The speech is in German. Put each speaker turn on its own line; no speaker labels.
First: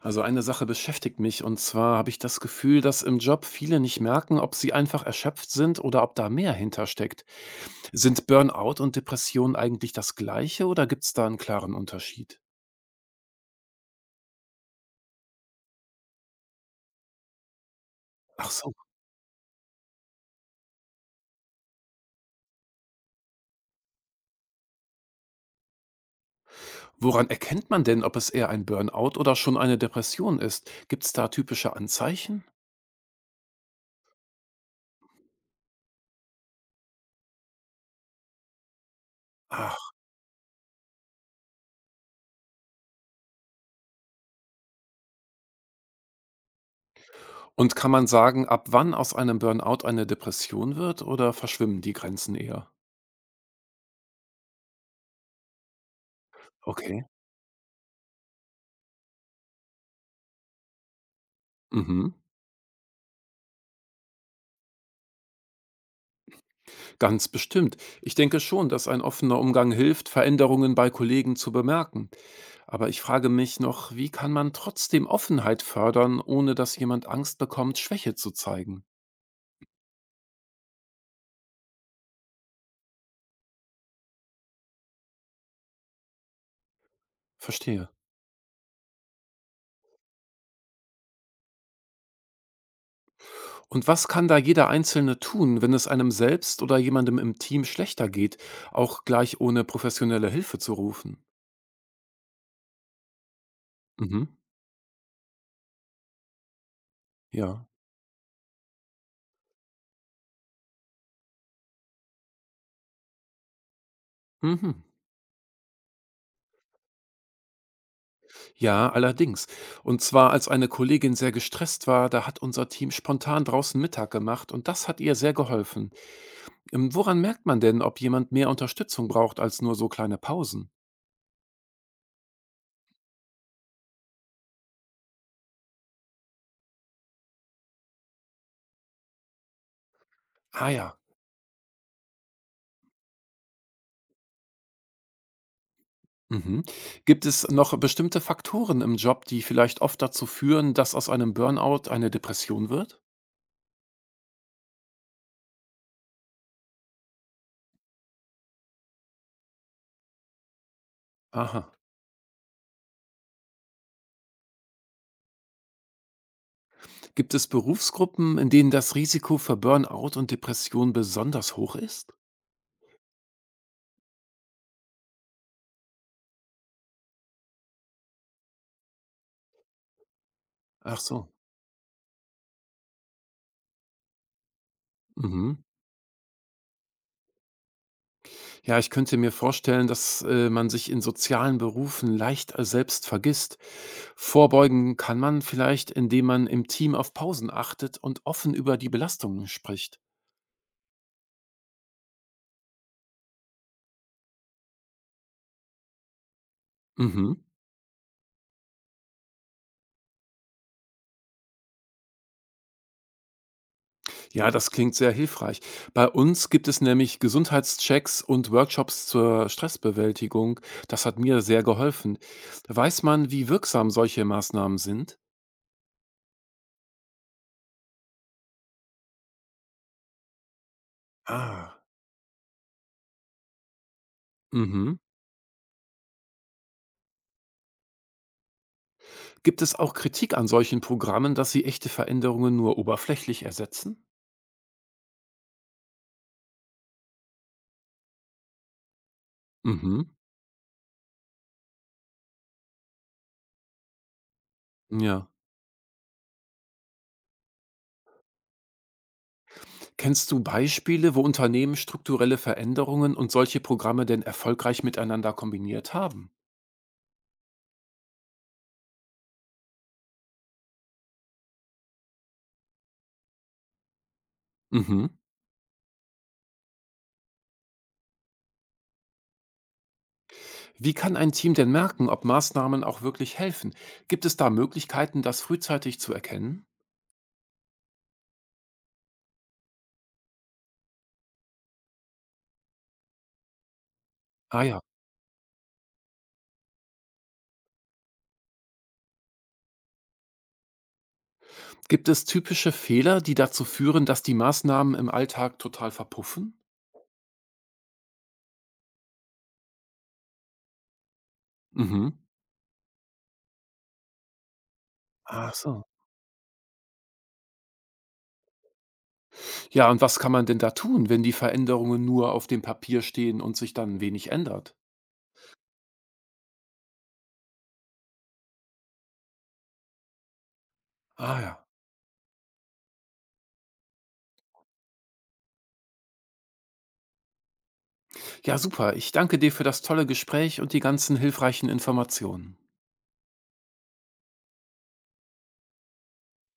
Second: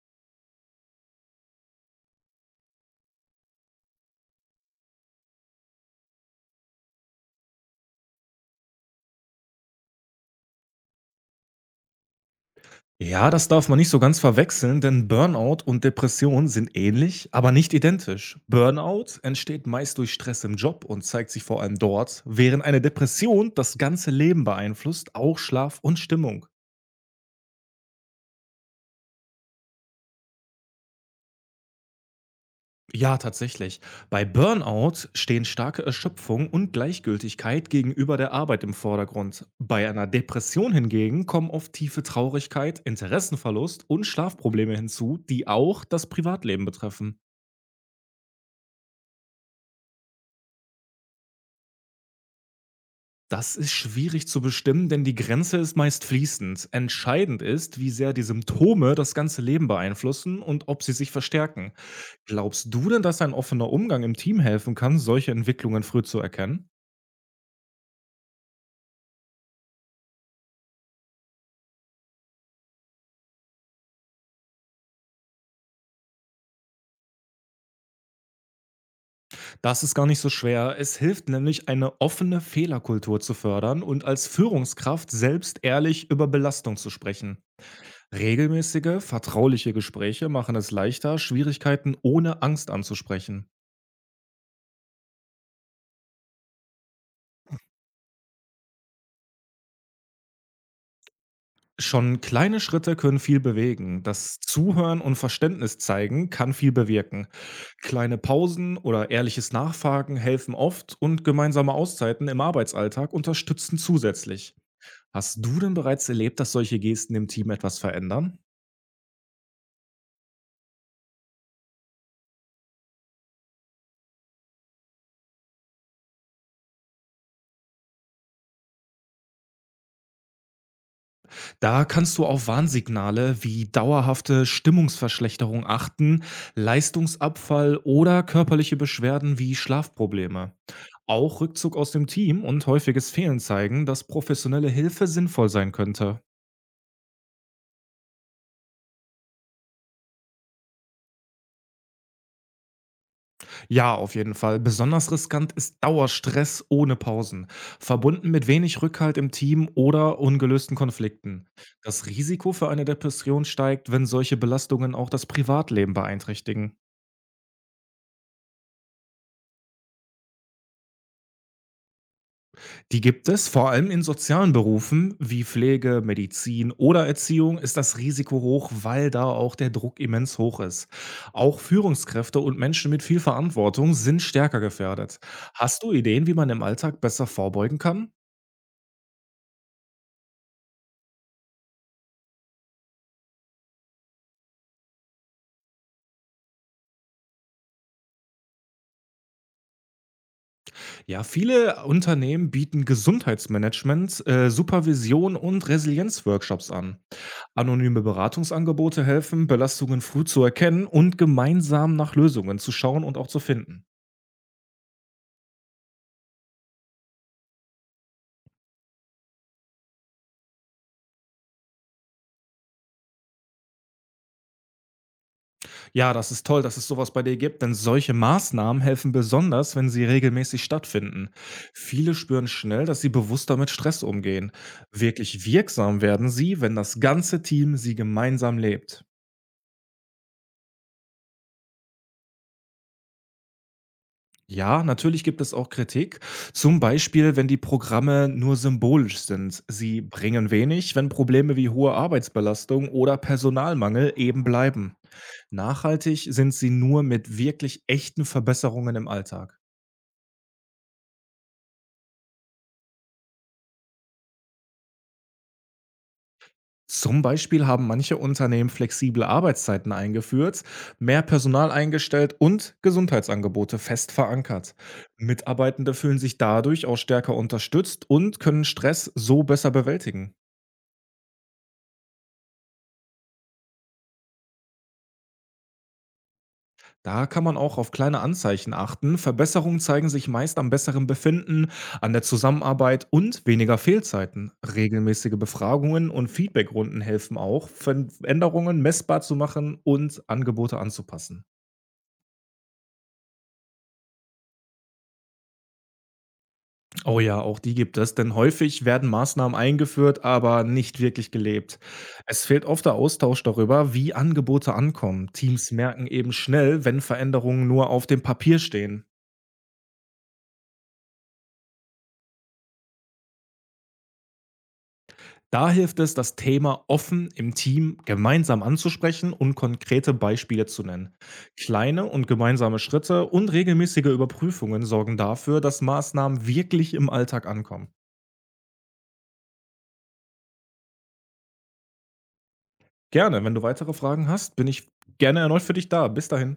Also eine Sache beschäftigt mich und zwar habe ich das Gefühl, dass im Job viele nicht merken, ob sie einfach erschöpft sind oder ob da mehr hintersteckt. Sind Burnout und Depression eigentlich das gleiche oder gibt es da einen klaren Unterschied?
Ja, das darf man nicht so ganz verwechseln, denn Burnout und Depression sind ähnlich, aber nicht identisch.
Ach so,
Burnout entsteht meist durch Stress im Job und zeigt sich vor allem dort, während eine Depression das ganze Leben beeinflusst, auch Schlaf und Stimmung.
woran erkennt man denn, ob es eher ein Burnout oder schon eine Depression ist? Gibt es da typische Anzeichen?
Ja, tatsächlich. Bei Burnout stehen starke Erschöpfung und Gleichgültigkeit gegenüber der Arbeit im Vordergrund. Bei
Ach,
einer Depression hingegen kommen oft tiefe Traurigkeit, Interessenverlust und Schlafprobleme hinzu, die auch das Privatleben betreffen.
und kann man sagen, ab wann aus einem Burnout eine Depression wird oder verschwimmen die Grenzen eher?
Das ist schwierig zu bestimmen, denn die Grenze ist meist fließend.
Okay.
Entscheidend ist, wie sehr die Symptome das ganze Leben beeinflussen und ob sie sich verstärken.
Mhm.
Glaubst du denn, dass ein offener Umgang im Team helfen kann, solche Entwicklungen früh zu erkennen?
Ganz bestimmt. Ich denke schon, dass ein offener Umgang hilft, Veränderungen bei Kollegen zu bemerken. Aber ich frage mich noch, wie kann man trotzdem Offenheit fördern, ohne dass jemand Angst bekommt, Schwäche zu zeigen?
Das ist gar nicht so schwer. Es hilft nämlich, eine offene Fehlerkultur zu fördern und als Führungskraft selbst ehrlich über Belastung zu sprechen.
Verstehe.
Regelmäßige, vertrauliche Gespräche machen es leichter, Schwierigkeiten ohne Angst anzusprechen.
Und was kann da jeder Einzelne tun, wenn es einem selbst oder jemandem im Team schlechter geht, auch gleich ohne professionelle Hilfe zu rufen?
Schon kleine Schritte können viel bewegen.
Mhm.
Das Zuhören und Verständnis zeigen kann viel bewirken.
Ja.
Kleine Pausen oder ehrliches Nachfragen helfen oft und gemeinsame Auszeiten im Arbeitsalltag unterstützen zusätzlich.
Mhm.
Hast du denn bereits erlebt, dass solche Gesten im Team etwas verändern?
Ja, allerdings. Und zwar, als eine Kollegin sehr gestresst war, da hat unser Team spontan draußen Mittag gemacht und das hat ihr sehr geholfen. Woran merkt man denn, ob jemand mehr Unterstützung braucht als nur so kleine Pausen?
Da kannst du auf Warnsignale wie dauerhafte Stimmungsverschlechterung achten, Leistungsabfall oder körperliche Beschwerden wie Schlafprobleme.
Ah ja.
Auch Rückzug aus dem Team und häufiges Fehlen zeigen, dass professionelle Hilfe sinnvoll sein könnte.
Mhm. Gibt es noch bestimmte Faktoren im Job, die vielleicht oft dazu führen, dass aus einem Burnout eine Depression wird?
Ja, auf jeden Fall. Besonders riskant ist Dauerstress ohne Pausen, verbunden mit wenig Rückhalt im Team oder ungelösten Konflikten.
Aha.
Das Risiko für eine Depression steigt, wenn solche Belastungen auch das Privatleben beeinträchtigen.
Gibt es Berufsgruppen, in denen das Risiko für Burnout und Depression besonders hoch ist?
Die gibt es, vor allem in sozialen Berufen wie Pflege, Medizin oder Erziehung ist das Risiko hoch, weil da auch der Druck immens hoch ist.
Ach so.
Auch Führungskräfte und Menschen mit viel Verantwortung sind stärker gefährdet.
Mhm.
Hast du Ideen, wie man im Alltag besser vorbeugen kann?
Ja, ich könnte mir vorstellen, dass man sich in sozialen Berufen leicht selbst vergisst. Vorbeugen kann man vielleicht, indem man im Team auf Pausen achtet und offen über die Belastungen spricht.
Ja, viele Unternehmen bieten Gesundheitsmanagement, Supervision und Resilienzworkshops an.
Mhm.
Anonyme Beratungsangebote helfen, Belastungen früh zu erkennen und gemeinsam nach Lösungen zu schauen und auch zu finden.
Ja, das klingt sehr hilfreich. Bei uns gibt es nämlich Gesundheitschecks und Workshops zur Stressbewältigung. Das hat mir sehr geholfen. Weiß man, wie wirksam solche Maßnahmen sind?
Ja, das ist toll, dass es sowas bei dir gibt, denn solche Maßnahmen helfen besonders, wenn sie regelmäßig stattfinden.
Ah.
Viele spüren schnell, dass sie bewusster mit Stress umgehen.
Mhm.
Wirklich wirksam werden sie, wenn das ganze Team sie gemeinsam lebt.
Gibt es auch Kritik an solchen Programmen, dass sie echte Veränderungen nur oberflächlich ersetzen?
Ja, natürlich gibt es auch Kritik, zum Beispiel wenn die Programme nur symbolisch sind.
Mhm,
Sie bringen wenig, wenn Probleme wie hohe Arbeitsbelastung oder Personalmangel eben bleiben.
ja.
Nachhaltig sind sie nur mit wirklich echten Verbesserungen im Alltag.
Kennst du Beispiele, wo Unternehmen strukturelle Veränderungen und solche Programme denn erfolgreich miteinander kombiniert haben?
Zum Beispiel haben manche Unternehmen flexible Arbeitszeiten eingeführt, mehr Personal eingestellt und Gesundheitsangebote fest verankert.
Mhm.
Mitarbeitende fühlen sich dadurch auch stärker unterstützt und können Stress so besser bewältigen.
Wie kann ein Team denn merken, ob Maßnahmen auch wirklich helfen? Gibt es da Möglichkeiten, das frühzeitig zu erkennen?
Da kann man auch auf kleine Anzeichen achten. Verbesserungen zeigen sich meist am besseren Befinden, an der Zusammenarbeit und weniger Fehlzeiten.
Ah ja.
Regelmäßige Befragungen und Feedbackrunden helfen auch, Veränderungen messbar zu machen und Angebote anzupassen.
Gibt es typische Fehler, die dazu führen, dass die Maßnahmen im Alltag total verpuffen?
Oh ja, auch die gibt es, denn häufig werden Maßnahmen eingeführt, aber nicht wirklich gelebt.
Mhm.
Es fehlt oft der Austausch darüber, wie Angebote ankommen.
Ach
Teams
so.
merken eben schnell, wenn Veränderungen nur auf dem Papier stehen.
Ja, und was kann man denn da tun, wenn die Veränderungen nur auf dem Papier stehen und sich dann wenig ändert?
Da hilft es, das Thema offen im Team gemeinsam anzusprechen und konkrete Beispiele zu nennen.
Ah ja.
Kleine und gemeinsame Schritte und regelmäßige Überprüfungen sorgen dafür, dass Maßnahmen wirklich im Alltag ankommen.
Ja, super. Ich danke dir für das tolle Gespräch und die ganzen hilfreichen Informationen.
Gerne, wenn du weitere Fragen hast, bin ich gerne erneut für dich da. Bis dahin.